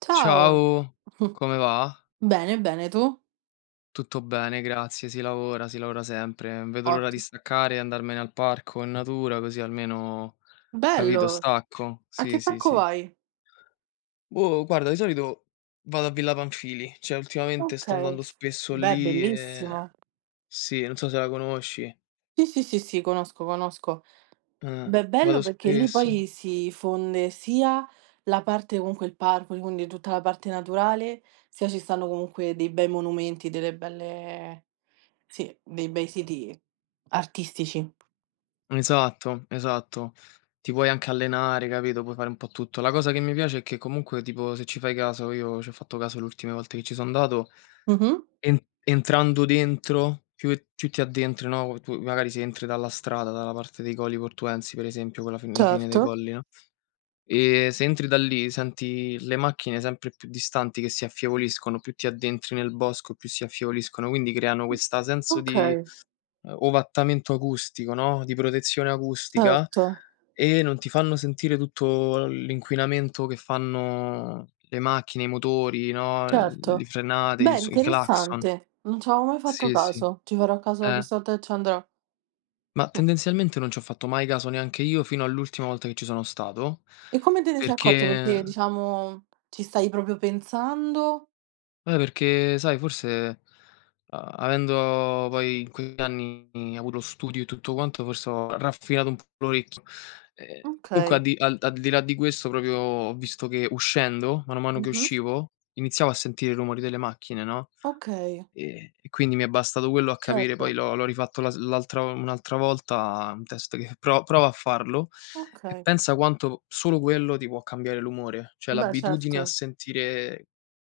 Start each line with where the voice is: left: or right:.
right: Ciao.
left: Ciao, come va?
right: Bene, bene, tu?
left: Tutto bene, grazie. Si lavora sempre. Non vedo l'ora di
right: Otti
left: staccare e andarmene al parco in natura, così almeno, capito,
right: bello.
left: stacco.
right: A
left: Sì,
right: che
left: sì,
right: parco
left: sì.
right: vai?
left: Boh, guarda, di solito vado a Villa Panfili, cioè ultimamente sto
right: Okay.
left: andando spesso
right: Beh,
left: lì e
right: bellissimo.
left: sì, non so se la conosci.
right: Sì, sì, sì, sì, conosco, conosco.
left: Eh,
right: Beh, bello
left: Vado
right: perché lì
left: spesso.
right: poi si fonde sia la parte comunque il parco, quindi tutta la parte naturale, sia ci stanno comunque dei bei monumenti, delle belle sì, dei bei siti artistici.
left: Esatto, esatto. Ti puoi anche allenare, capito? Puoi fare un po' tutto. La cosa che mi piace è che comunque, tipo, se ci fai caso, io ci ho fatto caso le ultime volte che ci sono andato.
right: Mh-mh.
left: En Entrando dentro, più ti addentri, no, tu magari se entri dalla strada, dalla parte dei Colli Portuensi per esempio, con la fin la fine dei
right: Certo.
left: Colli, no, se entri da lì senti le macchine sempre più distanti che si affievoliscono, più ti addentri nel bosco, più si affievoliscono, quindi creano questa senso di,
right: Okay,
left: ovattamento acustico, no, di protezione acustica
right: certo.
left: e non ti fanno sentire tutto l'inquinamento che fanno le macchine, i motori, no, le
right: Certo.
left: frenate,
right: Beh,
left: i clacson.
right: interessante. Non ci avevo mai fatto
left: Sì, sì.
right: caso. Ci farò caso la
left: Eh,
right: prossima volta che ci andrò.
left: ma
right: Mh.
left: tendenzialmente non ci ho fatto mai caso neanche io fino all'ultima volta che ci sono stato,
right: E come te ne sei accorto? Perché,
left: perché
right: diciamo, ci stai proprio pensando?
left: perché sai forse, a avendo poi in quegli anni avuto lo studio e tutto quanto, forse ho raffinato un po' l'orecchio. Ehm, Comunque al
right: Okay.
left: di al al di là di questo proprio ho visto che uscendo, mano a mano che
right: Mh-mh.
left: uscivo, iniziavo a sentire i rumori delle macchine, no?
right: Okay,
left: E quindi mi è bastato quello a capire, poi
right: certo.
left: l'ho rifatto la s l'altra un'altra volta, un test che prova a farlo e
right: Okay.
left: pensa quanto solo quello ti può cambiare l'umore, cioè
right: Beh,
left: l'abitudine
right: certo.
left: a sentire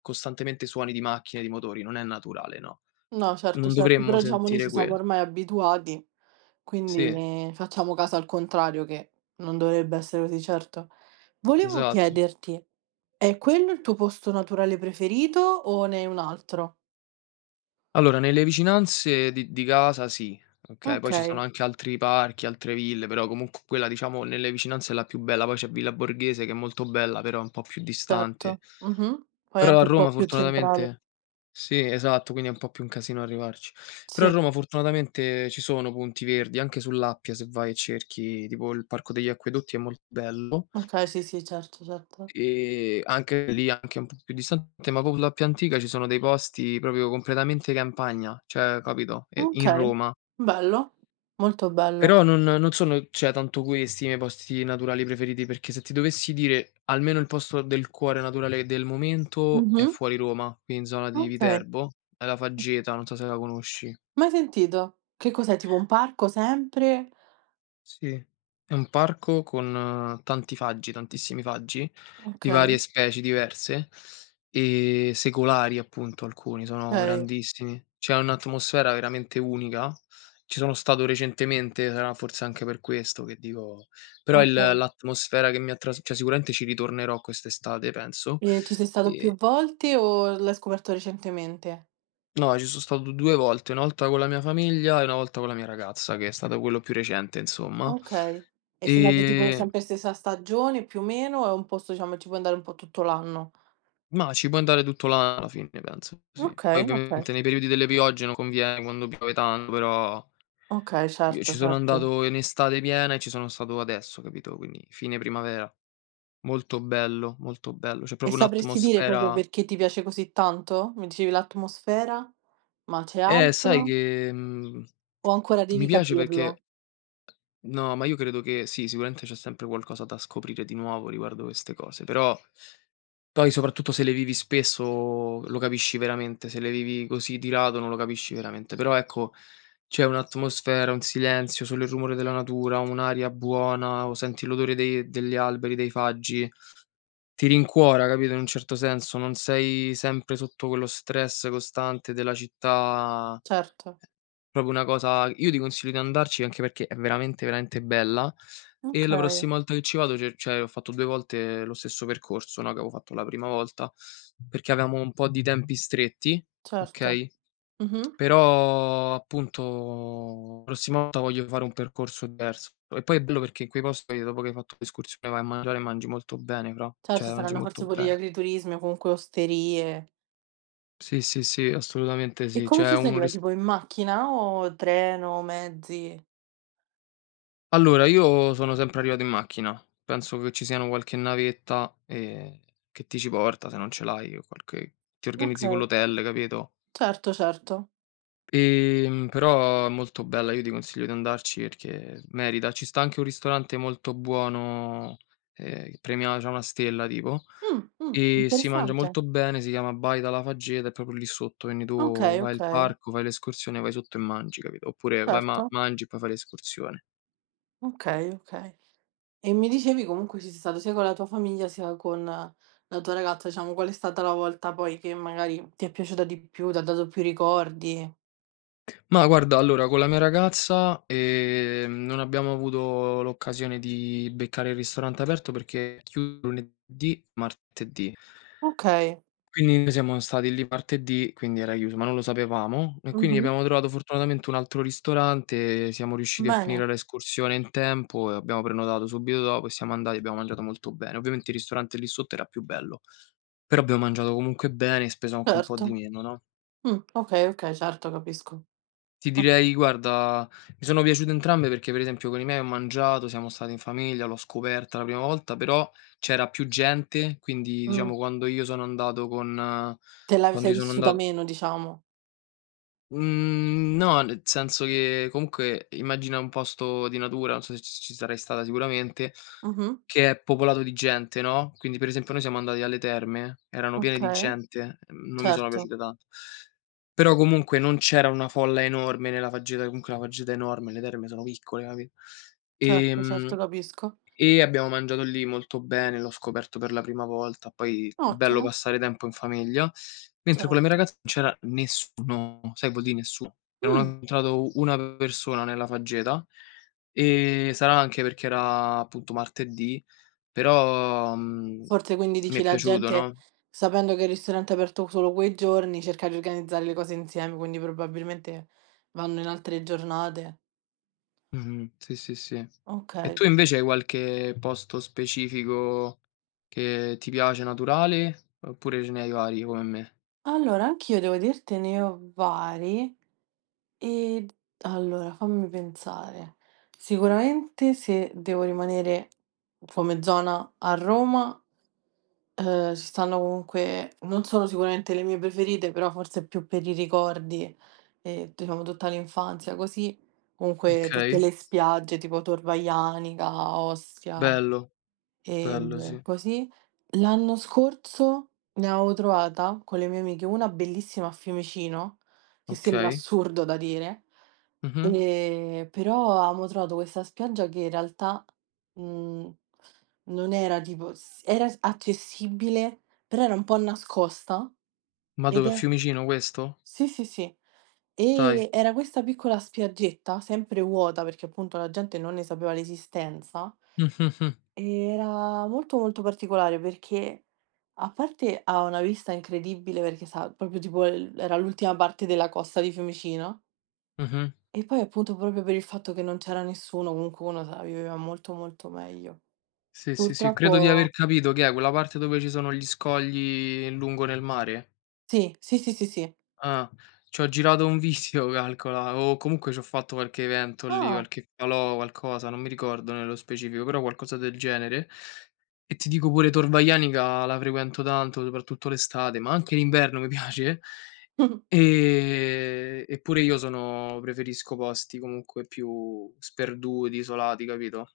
left: costantemente suoni di macchine, di motori, non è naturale, no.
right: No, certo,
left: Non
right: certo.
left: dovremmo
right: Però diciamo noi
left: sentire
right: ci siamo
left: quel
right: ormai abituati, quindi
left: sì,
right: ne facciamo caso al contrario, che non dovrebbe essere così, certo. Volevo
left: esatto.
right: chiederti: è quello il tuo posto naturale preferito o ne hai un altro?
left: Allora, nelle vicinanze di casa sì, okay, poi ci sono
right: Okay,
left: anche altri parchi, altre ville, però comunque quella diciamo nelle vicinanze è la più bella, poi c'è Villa Borghese che è molto bella, però è un po' più distante.
right: certo. Mh-mh. Poi
left: Però a
right: anche un po'
left: Roma
right: più centrale.
left: fortunatamente sì, esatto, quindi è un po' più un casino arrivarci. Però a
right: Sì,
left: Roma fortunatamente ci sono punti verdi, anche sull'Appia se vai e cerchi, tipo il Parco degli Acquedotti è molto bello,
right: okay, sì, sì, certo, certo.
left: anche lì, anche un po' più distante, ma proprio l'Appia Antica ci sono dei posti proprio completamente campagna, cioè capito, in
right: Okay,
left: Roma.
right: bello, molto bello.
left: Però non sono, cioè, tanto questi i miei posti naturali preferiti, perché se ti dovessi dire almeno il posto del cuore naturale del momento è
right: Mh-mh.
left: fuori Roma, qui in zona di
right: Okay.
left: Viterbo, è la Faggeta, non so se la conosci.
right: Mai sentito. Che cos'è, tipo un parco sempre?
left: Sì, è un parco con tanti faggi, tantissimi faggi, di varie
right: Okay,
left: specie diverse e secolari appunto alcuni, sono
right: okay,
left: grandissimi. C'è un'atmosfera veramente unica. Ci sono stato recentemente, sarà forse anche per questo che dico però il
right: okay.
left: l'atmosfera che mi ha tras cioè sicuramente ci ritornerò quest'estate penso.
right: E ci sei stato
left: Ehm,
right: più volte o l'hai scoperto recentemente?
left: no, ci sono stato 2 volte, una volta con la mia famiglia e una volta con la mia ragazza, che è stato quello più recente insomma.
right: Okay. E sei andato tipo
left: Ehm
right: sempre stessa stagione più o meno, o è un posto diciamo ci puoi andare un po' tutto l'anno?
left: Mah, ci può andare tutto l'anno alla fine penso, sì. Poi
right: Okay, okay.
left: ovviamente nei periodi delle piogge non conviene quando piove tanto, però
right: Okay,
left: io
right: certo,
left: ci sono
right: certo.
left: andato in estate piena e ci sono stato adesso, capito, quindi fine primavera. Molto bello, molto bello. C'è
right: E
left: proprio
right: sapresti dire proprio
left: un'atmosfera
right: perché ti piace così tanto? Mi dicevi l'atmosfera, ma c'è
left: sai
right: altro?
left: che,
right: O ancora
left: mi
right: devi
left: piace
right: capirlo?
left: perché no, ma io credo che sì, sicuramente c'è sempre qualcosa da scoprire di nuovo riguardo queste cose, però poi soprattutto se le vivi spesso lo capisci veramente, se le vivi così di lato non lo capisci veramente, però ecco c'è un'atmosfera, un silenzio, solo il rumore della natura, un'aria buona o senti l'odore dei degli alberi, dei faggi, ti rincuora, capito, in un certo senso, non sei sempre sotto quello stress costante della città.
right: Certo,
left: Proprio una cosa, io ti consiglio di andarci anche perché è veramente, veramente bella e la
right: okay,
left: prossima volta che ci vado ce cioè ho fatto 2 volte lo stesso percorso, no, che avevo fatto la prima volta, perché avevamo un po' di tempi stretti,
right: certo.
left: okay,
right: Mh-mh.
left: però appunto prossima volta voglio fare un percorso diverso. E poi è bello perché in quei posti dopo che hai fatto l'escursione vai a mangiare e mangi molto bene, però,
right: Certo,
left: cioè mangi
right: saranno
left: molto
right: forse pure gli
left: bene.
right: agriturismi o comunque osterie.
left: Sì, sì, sì, assolutamente
right: E
left: sì.
right: come
left: C'è
right: ci si
left: un
right: arriva?
left: ris
right: Tipo in macchina o treno, mezzi?
left: Allora, io sono sempre arrivato in macchina. Penso che ci siano qualche navetta, che ti ci porta se non ce l'hai o qualche ti organizzi con
right: Okay,
left: l'hotel, capito,
right: certo, certo.
left: però è molto bella, io ti consiglio di andarci perché merita. Ci sta anche un ristorante molto buono, premia c'ha una stella tipo, e si mangia
right: Interessante.
left: molto bene, si chiama Baita La Faggeta, è proprio lì sotto, quindi tu
right: Okay,
left: vai al
right: okay,
left: parco, fai l'escursione, vai sotto e mangi, capito, oppure vai ma
right: certo.
left: mangi e poi fai l'escursione.
right: Okay, okay. E mi dicevi comunque ci sei stato sia con la tua famiglia sia con la tua ragazza, diciamo, qual è stata la volta poi che magari ti è piaciuta di più, t'ha dato più ricordi?
left: Ma guarda, allora con la mia ragazza, non abbiamo avuto l'occasione di beccare il ristorante aperto perché è chiuso lunedì, martedì.
right: Okay.
left: Quindi noi siamo stati lì martedì, quindi era chiuso, ma non lo sapevamo e quindi
right: Mh-mh.
left: abbiamo trovato fortunatamente un altro ristorante, siamo riusciti a finire
right: Bene,
left: l'escursione in tempo e abbiamo prenotato subito dopo e siamo andati, abbiamo mangiato molto bene. Ovviamente il ristorante lì sotto era più bello, però abbiamo mangiato comunque bene e speso anche un po'
right: certo.
left: di meno, no?
right: Okay, okay, certo, capisco.
left: Ti
right: O
left: direi guarda, mi sono piaciute entrambe perché per esempio con i miei ho mangiato, siamo stati in famiglia, l'ho scoperta la prima volta, però c'era più gente, quindi
right: mh,
left: diciamo quando io sono andato con
right: te la
left: quando
right: sei
left: io sono
right: vissuta
left: anda
right: meno, diciamo.
left: mhmm, no, nel senso che comunque immagina un posto di natura, non so se ci sarai stata sicuramente,
right: Mh-mh.
left: che è popolato di gente, no, quindi per esempio noi siamo andati alle terme, erano piene di
right: Okay,
left: gente, non mi sono
right: certo,
left: piaciute tanto. Però comunque non c'era una folla enorme nella faggeta, comunque la faggeta è enorme, le terme sono piccole, capi?
right: certo,
left: Ehm
right: certo, capisco.
left: e abbiamo mangiato lì molto bene, l'ho scoperto per la prima volta, poi è bello
right: Ottimo,
left: passare tempo in famiglia. Mentre con la mia
right: certo.
left: ragazza non c'era nessuno, sai vuol dire nessuno, non ho
right: Mh.
left: incontrato una persona nella faggeta, e sarà anche perché era appunto martedì, però,
right: Forse quindi
left: mi
right: dici
left: è
right: la
left: piaciuto,
right: gente,
left: no,
right: sapendo che il ristorante è aperto solo quei giorni, cerca di organizzare le cose insieme, quindi probabilmente vanno in altre giornate.
left: mh-mh, sì, sì, sì. E tu
right: Okay.
left: invece hai qualche posto specifico che ti piace naturale, oppure ce ne hai vari come me?
right: Allora anch'io devo dirtene ho vari e allora fammi pensare. Sicuramente se devo rimanere come zona a Roma ci stanno comunque non sono sicuramente le mie preferite, però forse più per i ricordi e diciamo tutta l'infanzia così, comunque tutte
left: Okay,
right: le spiagge tipo Torvaianica, Ostia.
left: bello. Bello sì,
right: Così l'anno scorso ne avevo trovata con le mie amiche una bellissima a Fiumicino, che sembra
left: okay.
right: assurdo da dire,
left: Mh-mh.
right: però avevamo trovato questa spiaggia che in realtà, mhmm, non era tipo s era s accessibile, però era un po' nascosta
left: Ma
right: ed
left: dove, a
right: è
left: Fiumicino questo?
right: sì, sì, sì.
left: Dai.
right: E era questa piccola spiaggetta, sempre vuota perché appunto la gente non ne sapeva l'esistenza
left: Mh-mh-mh.
right: era molto, molto particolare perché a parte ha una vista incredibile perché sa proprio tipo l era l'ultima parte della costa di Fiumicino
left: Mh-mh.
right: e poi appunto proprio per il fatto che non c'era nessuno, comunque uno se la viveva molto, molto meglio.
left: Sì, sì, sì, credo di aver
right: Purtroppo
left: capito che è, quella parte dove ci sono gli scogli lungo nel mare?
right: sì, sì, sì, sì, sì.
left: Ah, ci ho girato un video calcola, o comunque ci ho fatto qualche evento lì,
right: Ah,
left: qualche falò, qualcosa, non mi ricordo nello specifico, però qualcosa del genere. E ti dico pure Torvaianica la frequento tanto, soprattutto l'estate, ma anche l'inverno mi piace. Eppure io sono preferisco posti comunque più sperduti, isolati, capito?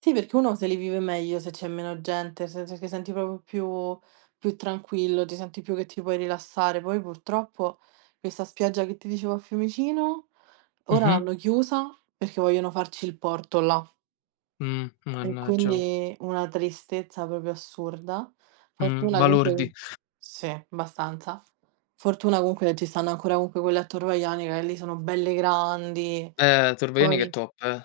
right: sì perché uno se li vive meglio se c'è meno gente, nel senso che senti proprio più più tranquillo, ti senti più che ti puoi rilassare. Poi purtroppo questa spiaggia che ti dicevo a Fiumicino, ora
left: Mh-mh.
right: l'hanno chiusa perché vogliono farci il porto là e
left: Mannaggia oh.
right: quindi una tristezza proprio assurda. Fortuna comunque che
left: Balordi.
right: Sì, abbastanza. Fortuna comunque che ci stanno ancora comunque quelle a Tor Vaianica che lì sono belle grandi.
left: Torvaianica è
right: Poi
left: top, eh.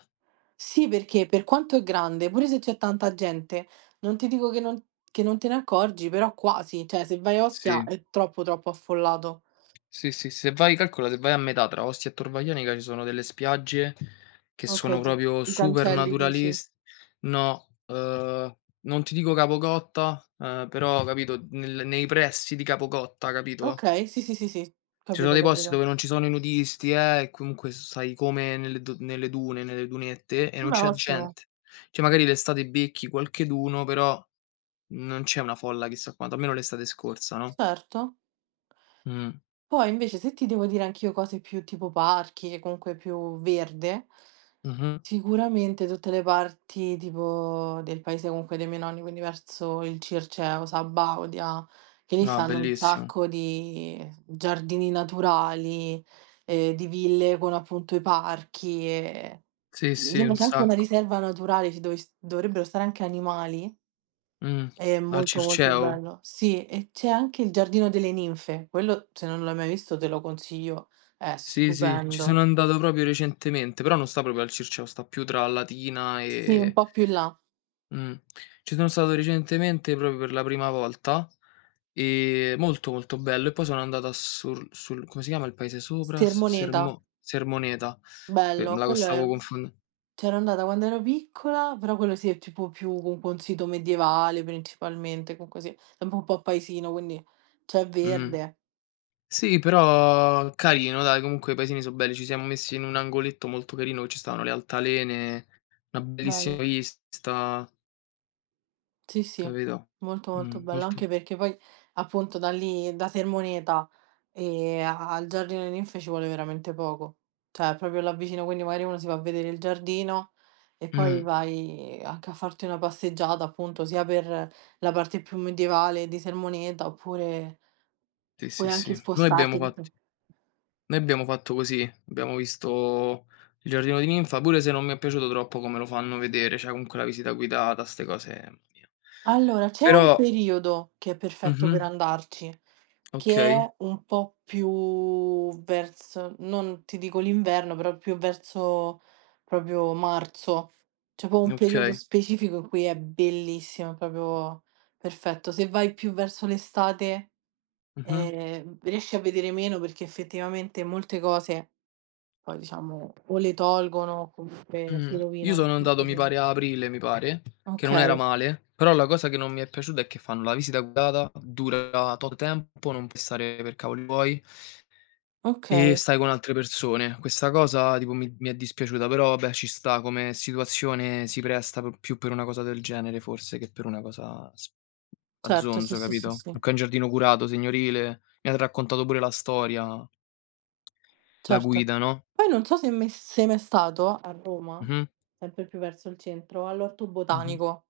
right: sì, perché per quanto è grande, pure se c'è tanta gente, non ti dico che non te ne accorgi, però quasi, cioè se vai a Ostia
left: Sì.
right: è troppo, troppo affollato.
left: Sì, sì, se vai calcola, se vai a metà tra Ostia e Torvaianica ci sono delle spiagge che
right: Okay,
left: sono
right: ti
left: proprio
right: i
left: super
right: cancelli dici.
left: naturalis no, non ti dico Capo Cotta, però capito, nel nei pressi di Capo Cotta, capito?
right: Okay, sì, sì, sì, sì,
left: Ci sono
right: capito,
left: dei posti
right: capito.
left: dove non ci sono i nudisti, e comunque stai come nelle dune, nelle dunette e non
right: Vabbè
left: c'è
right: ottimo.
left: gente. Cioè magari l'estate becchi qualcheduno, però non c'è una folla chissà quanto, almeno l'estate scorsa, no.
right: Certo.
left: Mh.
right: Poi invece se ti devo dire anch'io cose più tipo parchi, comunque più verde,
left: Mh-mh.
right: sicuramente tutte le parti tipo del paese comunque dei miei nonni, quindi verso il Circeo, Sabaudia, che lì
left: No,
right: stanno un
left: bellissimo.
right: sacco di giardini naturali, di ville con appunto i parchi e
left: Sì,
right: mi
left: sì,
right: sembra
left: un
right: c'è anche una
left: sacco.
right: riserva naturale ci dove s- dovrebbero stare anche animali.
left: Mh.
right: È
left: Al
right: molto, molto
left: Circeo?
right: bello. Sì, e c'è anche il Giardino delle Ninfe. Quello, se non l'hai mai visto, te lo consiglio. È
left: Sì, sì, ci sono
right: stupendo.
left: andato proprio recentemente, però non sta proprio al Circeo, sta più tra Latina
right: Sì, un
left: e
right: po' più in là.
left: mh. Ci sono stato recentemente proprio per la prima volta. Molto, molto bello. E poi sono andato a Sur sul come si chiama il paese sopra? S
right: Stermoneta,
left: Sermo Sermoneta, pe me
right: bello.
left: la
right: Quello
left: stavo
right: è
left: confon
right: c'ero andata quando ero piccola, però quello sì è tipo più comunque un sito medievale principalmente, comunque sì, è un po' paesino, quindi c'è
left: mh.
right: verde.
left: Sì, però carino dai, comunque i paesini so belli. Ci siamo messi in un angoletto molto carino che ci stavano le altalene, una
right: Bello.
left: bellissima vista,
right: Sì, sì,
left: capito?
right: molto, molto bello,
left: Molto
right: anche perché poi appunto da lì, da Sermoneta e a al Giardino delle Ninfe ci vuole veramente poco, cioè proprio là vicino, quindi magari uno si va a vedere il giardino e poi
left: mh,
right: vai anche a farti una passeggiata appunto sia per la parte più medievale di Sermoneta oppure
left: sì,
right: puoi
left: sì,
right: anche
left: sì.
right: spostarti.
left: Noi abbiamo fatto così, abbiamo visto il giardino di ninfa, pure se non mi è piaciuto troppo come lo fanno vedere, cioè comunque la visita guidata, 'ste cose, mamma mia.
right: Allora, c'è un
left: Però
right: periodo che è perfetto
left: mh-mh,
right: per andarci. Che
left: okay,
right: è un po' più verso non ti dico l'inverno, però più verso proprio marzo. C'è proprio un periodo
left: okay,
right: specifico in cui è bellissimo, è proprio perfetto. Se vai più verso l'estate,
left: mh-mh,
right: riesci a vedere meno perché effettivamente molte cose poi diciamo o le tolgono o comunque si
left: mh. Io
right: rovinano.
left: sono andato mi pare a aprile, mi pare, che non era
right: Okay,
left: male, però la cosa che non mi è piaciuta è che fanno la visita guidata, dura tot tempo, non puoi stare per cavoli tuoi e
right: okay,
left: stai con altre persone. Questa cosa tipo mi è dispiaciuta, però vabbè ci sta come situazione, si presta p più per una cosa del genere forse che per una cosa s a
right: certo, sì,
left: zonzo,
right: sì,
left: capito?
right: sì, sì.
left: Comunque è un giardino curato, signorile, mi han raccontato pure la storia, la
right: Certo.
left: guida, no?
right: Poi non so se mai sei mai stato a Roma,
left: Mh-mh,
right: sempre più verso il centro, all'Orto
left: mh-mh.
right: Botanico.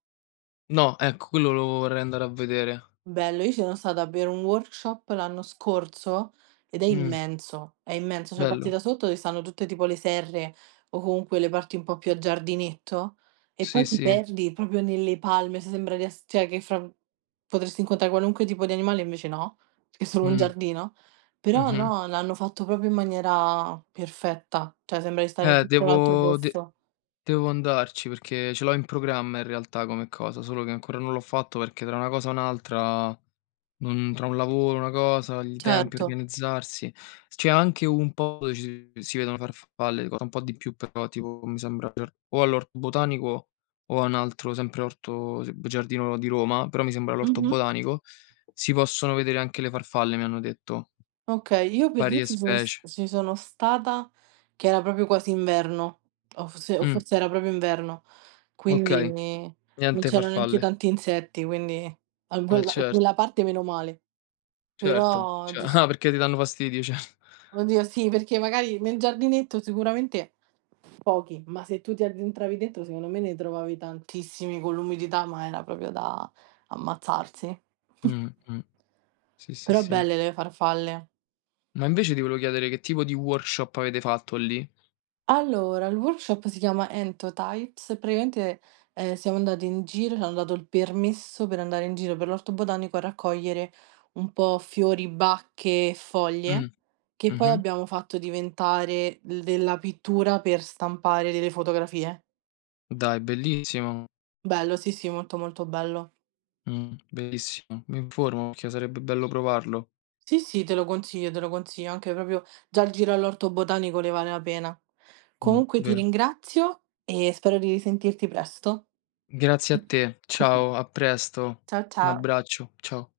left: No, ecco, quello lo vorrei andare a vedere.
right: Bello, io ci sono stata a bere un workshop l'anno scorso ed
left: Mh,
right: è immenso, cioè parti
left: bello.
right: da sotto dove stanno tutte tipo le serre o comunque le parti un po' più a giardinetto e
left: Sì,
right: poi ti
left: sì.
right: perdi proprio nelle palme, se sembra di ess cioè che fra potresti incontrare qualunque tipo di animale, invece no, perché è solo un
left: Mh,
right: giardino. Però
left: mh-mh.
right: no, l'hanno fatto proprio in maniera perfetta, cioè sembra di stare in
left: Eh,
right: tutto l'altro
left: devo de
right: posto.
left: devo andarci perché ce l'ho in programma in realtà come cosa, solo che ancora non l'ho fatto perché tra una cosa e un'altra tra un lavoro, una cosa, gli tempi,
right: Certo.
left: organizzarsi. C'è anche un po' dove ci si vedono farfalle, costa un po' di più però, tipo mi sembra giar- o all'orto botanico o a un altro, sempre orto s giardino di Roma, però mi sembra l'orto
right: Mh-mh.
left: botanico, si possono vedere anche le farfalle, mi hanno detto,
right: Okay, io per dire
left: varie specie.
right: ci sono stata che era proprio quasi inverno, o
left: Mh,
right: forse era proprio inverno, quindi
left: okay,
right: non
left: niente
right: c'erano neanche
left: farfalle.
right: tanti insetti, quindi a
left: Eh certo,
right: quella parte meno male.
left: certo,
right: Però
left: ce
right: gius
left: ah perché ti danno fastidio, cer
right: oddio sì, perché magari nel giardinetto sicuramente pochi, ma se tu ti addentravi dentro secondo me ne trovavi tantissimi con l'umidità, ma era proprio da ammazzarsi.
left: mh, mh. Sì, sì,
right: Però
left: sì.
right: belle le farfalle.
left: Ma invece ti volevo chiedere che tipo di workshop avete fatto lì?
right: Allora, il workshop si chiama Entotypes, praticamente, siamo andati in giro, c'hanno dato il permesso per andare in giro per l'orto botanico a raccogliere un po' fiori, bacche e foglie,
left: Mh.
right: che poi
left: Mh-mh.
right: abbiamo fatto diventare l della pittura per stampare delle fotografie.
left: Dai, bellissimo.
right: Bello, sì, sì, molto, molto bello.
left: Bellissimo. Mi informo perché sarebbe bello provarlo.
right: Sì, sì, te lo consiglio, anche proprio già il giro all'orto botanico ne vale la pena. Comunque ti
left: Vero.
right: ringrazio e spero di risentirti presto.
left: Grazie a te. Ciao, a presto.
right: Ciao,
left: Un
right: ciao.
left: abbraccio. Ciao.